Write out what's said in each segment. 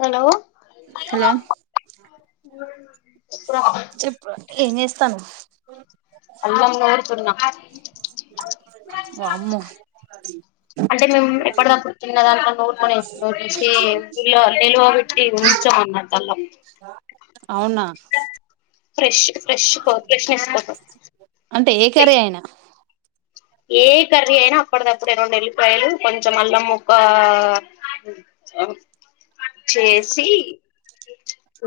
hello hello చెప్పు ఏంచేస్ తను అల్లం నూరుతున్న వామ్మో అంటే మేము ఎప్పటిదప్పుడు చిన్న దాంట్లో నూరుకొని వేసుకుంటాం నిలువ పెట్టి ఉంచం అన్నమాట అల్లం అవునా ఫ్రెష్ ఫ్రెష్ ఫ్రెష్నెస్ కోసం అంటే ఏ తరే అయినా ఏ కర్రీ అయినా అప్పడిదప్పుడే రెండు ఎల్లిపాయలు కొంచెం అల్లం ముక్క చేసి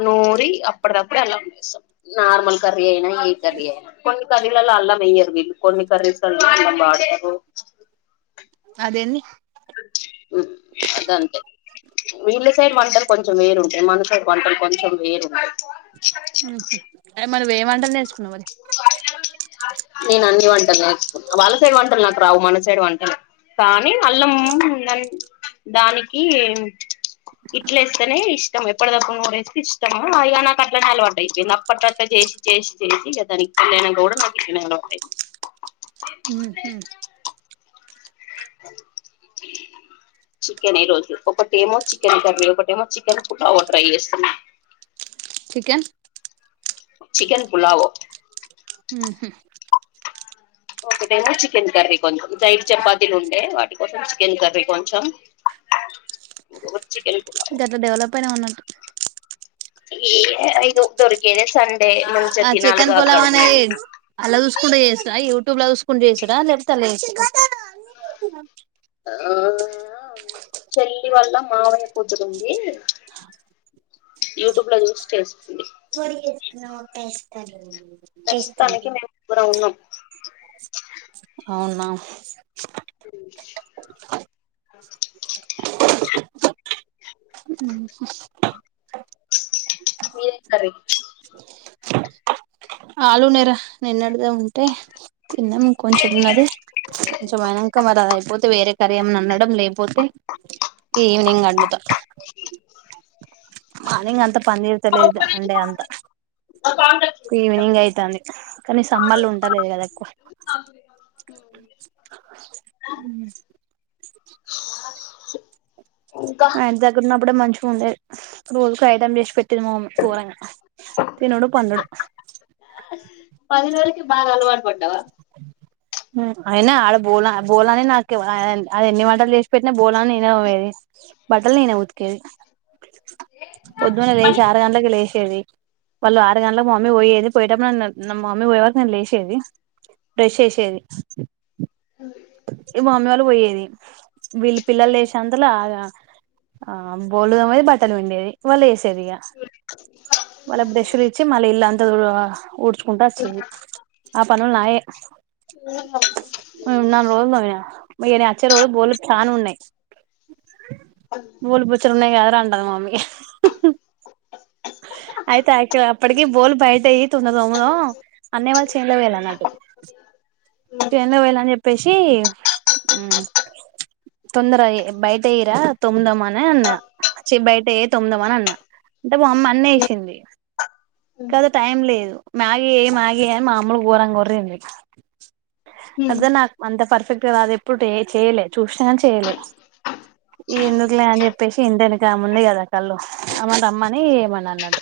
నూరి అప్పడిదప్పుడు అల్లం వేస్తాం నార్మల్ కర్ ఐనా ఏ కర్రీ అయినా కర్రీలల్ల అల్లం వెయ్యరు వీళ్ళు కొన్ని కర్రీస్ లల్ల [inaudible] దేన్నీ అదంతే వీళ్ళ సైడ్ వంటలు కొంచెం వేరుంటాయి మన సైడ్ వంటలు కొంచెం వేరుంటాయి ఊహూ మరివేం వంటలు నేర్చుకున్నావ్ మరి టలు నేర్చుకున్న వాళ్ళ సైడ్ వంటలు నాకు రావు మన సైడ్ వంటలే కానీ అల్లం దానికి ఇట్లేస్తనే ఇష్టం అప్పడిదప్పుడు నూరేస్తే ఇష్టము ఇగ నాకట్లనే అలవాటైయిపోయింది అప్పట్లో అట్లా చేసి చేసి చేసి దానికి పెళ్లి అయినంక కూడా [unintelligible] [unintelligible] ఊహు చికెన్ ఈ రోజు ఒకటేమో చికెన్ కర్రీ ఒకటేమో చికెన్ పులావు ట్రై చేస్తున్నా చికెన్ చికెన్ పులావో ఉహు ఓకే నేను చికెన్ కర్రీ కొంచెం నైట్ చపాతీలు ఉండే వాటి కోసం చికెన్ కర్రీ కొంచెం ఇంకొకటి చికెన్ పులావ్ గట్ల డెవలప్ ఐనవ్ అన్నట్టు ఇఏ ఇదో దొరికేదే సన్ ఆ చికెన్ పొలావా అనేది అల్లా చూసుకుంట చే [unintelligible] యూ టూబ్లో చూస్కుంటా చేసుడా లకపోతె అల్ల చేసుడా ఆ చెల్లి వాల్ల మావయ్య కూతురుంది యూట్యూబ్ లో చూస్ చేస్ [unintelligible] ప్రస్తుతానికి మేము ముగ్గురం ఉన్నాం అవునా మ్ మీదేం కర్రీ ఆలు నెర నిన్నడదే ఉంటే తిన్నాము ఇంక కొంచెం ఉన్నది కొంచెం అయినాక మరి అది అయిపోతే వేరే సరేం నన్నడం లే పోతే ఈవనింగ్ అందుతా మార్నింగ్ అంత పన్ చేత లే ఇగ అంతా ఈవినింగ్ అయితంది కానీ సమ్మర్లు ఉంటలేదు కదా ఎక్ మ్ ఇంకా ఆ ఇంటిదం ఇప్పుడ మంచిగా ఉండ రోజుకు ఐటమ్ తీస్ తిమ కూరంగా తినోడు పండుడు బా అల వండవా అయినా ఆడ బోలా బోలాని నాకు అది ఎన్ని వంటలు వసి పెట్టినా బోలాని నేనే, అవ్వేది బట్టలు నేనే ఉతికేది పొద్దుమనే లేసి ఆరు గంటలకు లేసేది వాళ్ళు ఆరు గంటలకు మమ్మీ పోయేది పోయేటప్పుడు నన్ను నా మమ్మీ పోయేవరకు నన్ను లేషేది బ్రష్ చేసేది ఈ మామ్మీ వాళ్ళు పొయ్యేది వీళ్ళు పిల్లలు లేసే అంతలాగా ఆ బోలుదోమేమ్సది బట్టలు పిం వాళ్ళ బ్రష్ లిచ్చి మళ్ళ ఇల్లంతా తుడువ ఊడ్చుకుంటా అచ్చింది అప్ [unintelligible] అనున్నాయి బూలు బొచ్చరున్నాయి కదరా టది మమ్మీ అయితే ఐపొ అప్పటికీ బోలు బయటెయ్యి [inaudible] తోమదో అన్నయ్య వాళ్ళ చేనులో ట్రైన్లో పొయినా అని చెప్పేసి ఉమ్ తొందర బయట ఏయ్ రా తోముదామాన్ నే అన్నా చె బయటెయ్యి తొమ్దాం అని అన్నా అంటే మా అమ్మ అన్ని ఏసింది కద టైం లేదు మ్యాగీ ఏ మ్యాగీ మామ్మలు ఓరంగ ఉర్రింది అద్దు నాక్ అంత పర్ పర్ఫెక్ట్ గారాదు ఎప్పుడు చేయలే చూసినా గాని చేయలే ఈ ఎందుకులే అని చెప్పేసి ఇంటెనక ఆముంది కదా కళ్ళు అమని రమ్మని చేయమని అన్నట్టు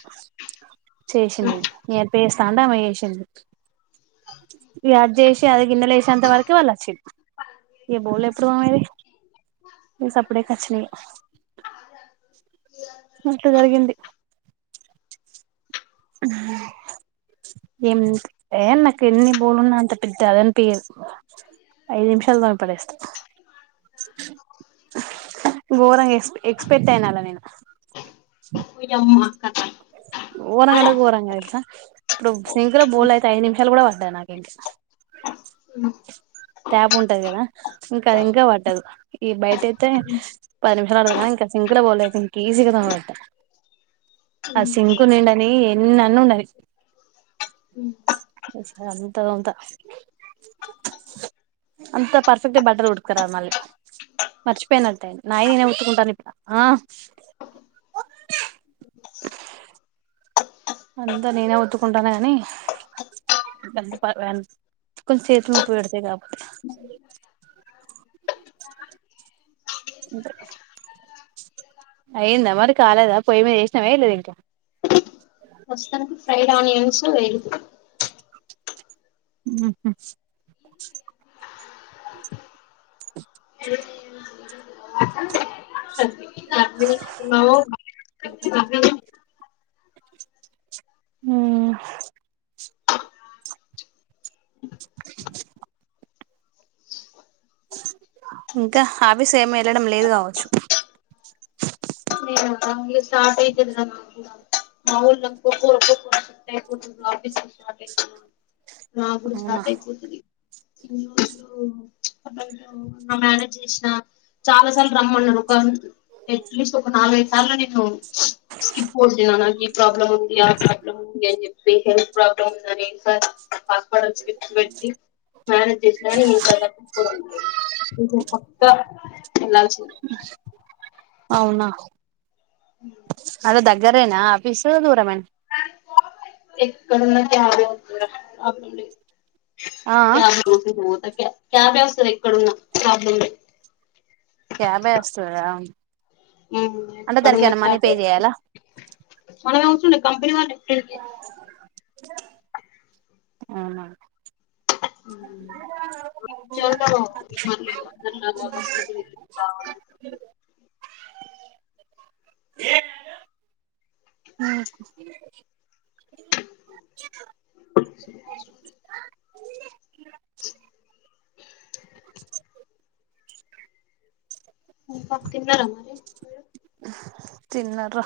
చేసింది ఏడ్ పేస్తాంది ఆమె చేసింది అద్చేసి అది గిన్నెలు వేసేంత వరకే వాళ్ళు వచ్చిళ్ళు ఇగ బోల్లు ఎప్పుడు తోమేది ఇగ సప్పుడేక వచ్చినిగ అంత జరిగింది ఎమ్ ఎ నాకు ఎన్ని బోలున్నా అంత పెద్ద అదనిపియ్యదు ఐదు నిమిషాలో తోమి పడేస్తా ఘోరంగా ఎక్ ఎక్స్పెక్ట్ అయిన అల్ల నేను ఘోరంగంటే ఘోరంగా తెల్సా ఇప్పుడు సింక్లో బోల్ళు అయితే ఐదు నిమిషాలు కూడా పట్టదు నాకు అయితే అ ట్యాప్ ఉంటది కదా ఇంకా అది ఇంకా పట్టదు ఈ బయట అయితే పది నిమిషాలు పడతది కానీ ఇంకా సింకులో బోల్లైతే ఇంకా ఈజీగా తోమేట్ట ఆ సింకు నిండా ఎన్నన్న ఉండని అంత తోమ్తా, అంత పర్ఫెక్ట్గా బట్టల్ ఉతకరాదు మళ్ళీ మర్చిపోయినట్టైనా నాయి నేనే ఉతుకుంటాను ఇట్లా అంతా నేనే ఉతుకుంటానా కానీ కొంచెం చేతి నొప్పి పెడతాయి కాకపోతే అయ్యిందా మరి కాలేదా పొయ్యి మీద వెసినావా వెయలేదా ఇంకా ప్రస్తుతానికి ఫ్రైడ్ ఆనియన్స్ వేగుతున్ ఉహూ నో అ ఇంకా ఆఫీస్ ఏమి వెళ్ళడం లేదు కావచ్చు ఇగ స్టార్ట్ అయితది రా నాకుడా మా ఊర్లా [unintelligible] ఆఫీసు నాకూడా అవునా స్టార్ట్ అయిపోతది ఇన్ని రోజులు అటో ఇటో మ్యానేజ్ చేసిన చాలా సార్లు రమ్మన్నడు ఒక ఎట్లీస్ట్ ఒక నాల్గైదు అళ్ళనే స్కిప్ కోట్టిన నాకు ఈ ప్రాబ్లమ్ ఉంది ఆ ప్రాబ్లమ్ ఉంది అని చెప్పి హెల్త్ ప్రాబ్లమ్ ఉందిని సర్ ఒక్కరోజ్ స్కిప్ పెట్టి మ్యానేజ్ చేసిన కాని [unintelligible] పక్క వెళ్లాల్సిందే అవునా అదే దగ్గరేనా ఆఫీసు దూరమా ఎక్కడున్న [unintelligible] ఆ [unintelligible] క్యాబేవస్తది ఎక్కడున్నా కబ్య్లా క్యాబే వస్తాదా ఉమ్ ఎక్కడున్నదో ఆటో చేయాలా మన కాగు కంపెనీ వాళ్ళే ఇక్కడికే ఆహా [inaudible] ఉమ్ ఇంకా తిన్నర మరి మీరు తిన్నార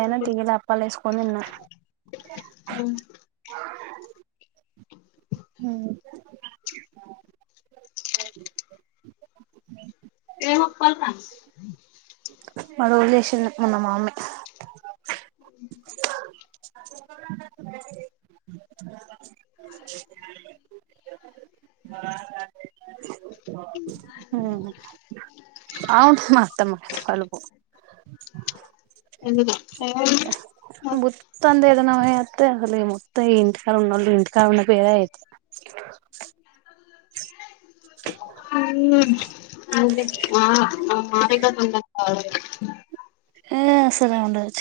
అయినా తిగిలి అప్పాల వేసుకొని తిన్నా అవు ఎమప్పల్ తన్ మరో ఉళ్ష ఉన్న మామ [inaudible] అవును మా అత్తమ్మ కలుపు ఎందుకు [unintelligible] బూత్తొందేద్ ఇ నావ అతే అ మొత్త ఇంటిట్ క ఇంటి క బేర అయితే హ్మ్ హ మా దగ్గర హ [unintelligible] ర ఉండచ్చ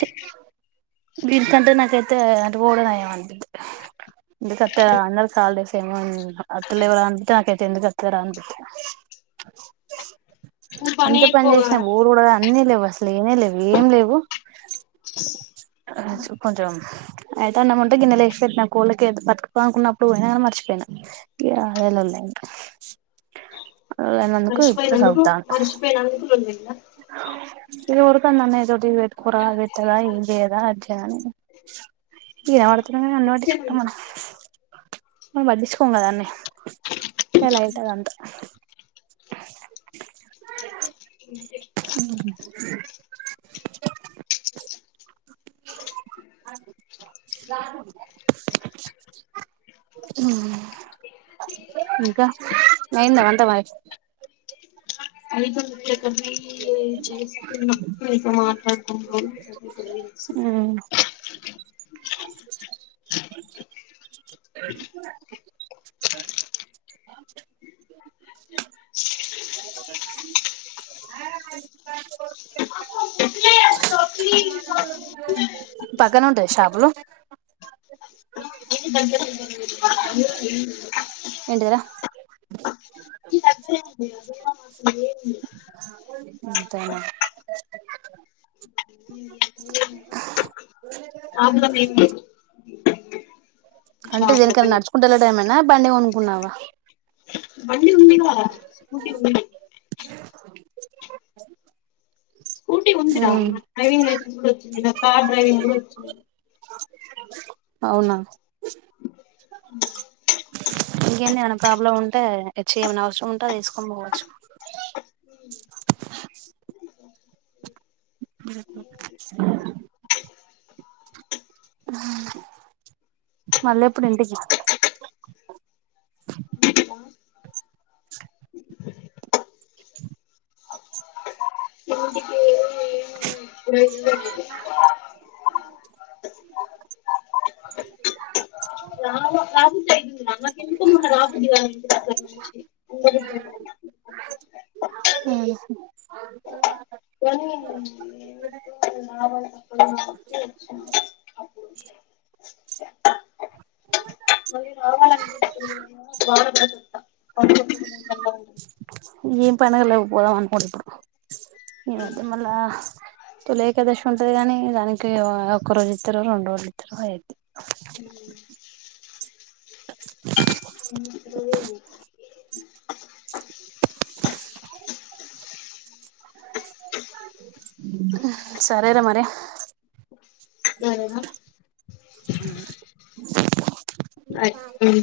వీనికంటే నాకైతే పొడం నయం వంది ఇ సత అన్న కాాలే తెమన్ అట్లేవ అంది తక ఎందుకుస్తార అనుపి నువ్వు అంత పని ఎక్కువగా చేసినా ఊరు కూడా అన్నీ లేవు అసలు ఏనే లేవు ఏం లేవు అ చెకుంచం అయితే అన్నం ఉంటే గిన్నెలో వచసి పెట్టి కోళ్ళకి బతుకపో అనుకున్నప్పుడు పోయినా కానీ మర్చిపోయినాను ఇ అవేలా ఉన్నాయియండి మరిచిపోయినందుకు సదువుతాను మరిచిపోయినందుకు రొండు [unintelligible] [unintelligible] ందన్న ఏటి పెట్టుకూర విట్టదా ఇదేదా అజని ఇరవడతు కన్నుటిచ్చుకుట్టామన్న మనం పట్టిచుకో కదనే నెల అయితడంట హ్మ్ హు హ్మ్ ఇంక అయిందా వంట మరి అయితున్నది చేస్తు ఇంకా మాట్లాడుతుంటాం ఉమ్ [unintelligible] స [inaudible] పక్కన ఉంటాయి షాపులు [inaudible] అ [inaudible] దగ్గరే ఉంది కదా [inaudible] అంతేనా ల పల అంటే దేనికన్నా నడుచుకుంటూ వెళ్ళటమేనా [inaudible] బండి కొనుకున్నావా బ ఉందిద కు ఉ [inaudible] [inaudible] స్కూటీ ఉందిరా ఉమ్ డ్రైవింగ్ లైసెన్స్ కూడా వచ్చంది ఇంకా కార్ డ్రైవింగ్ కూడా వచ్చు అవునా [inaudible] ఇంకేంది ఏమైనా ప్రాబ్లం ఉంటే ఎచ్చ చేయమను అవసరం ఉంటె అట్టా తీసుకొని పోవచ్చు [inaudible] ఆ [inaudible] మళ్ళేప్పుడు ఇంటికి అ [inaudible] [inaudible] [inaudible] ఇ [inaudible] [inaudible] పుదు నాకు ఎందుకు మ రాపుటి [inaudible] అ వల్ అప్పుడు [inaudible] - [inaudible] ఏం పండుగల్ లేవ్ పోదాం అనుకుంటే ఈ మధ్య మళ్ళ తొలి ఏకాదశి ఉంటది కాని దానికి ఒక రోజు ఇద్దరు రెండు రోజులిద్దరు అయిద్ది అ [inaudible] ఏ [inaudible] సరేరా మరి సరేనా [inaudible] బాయ్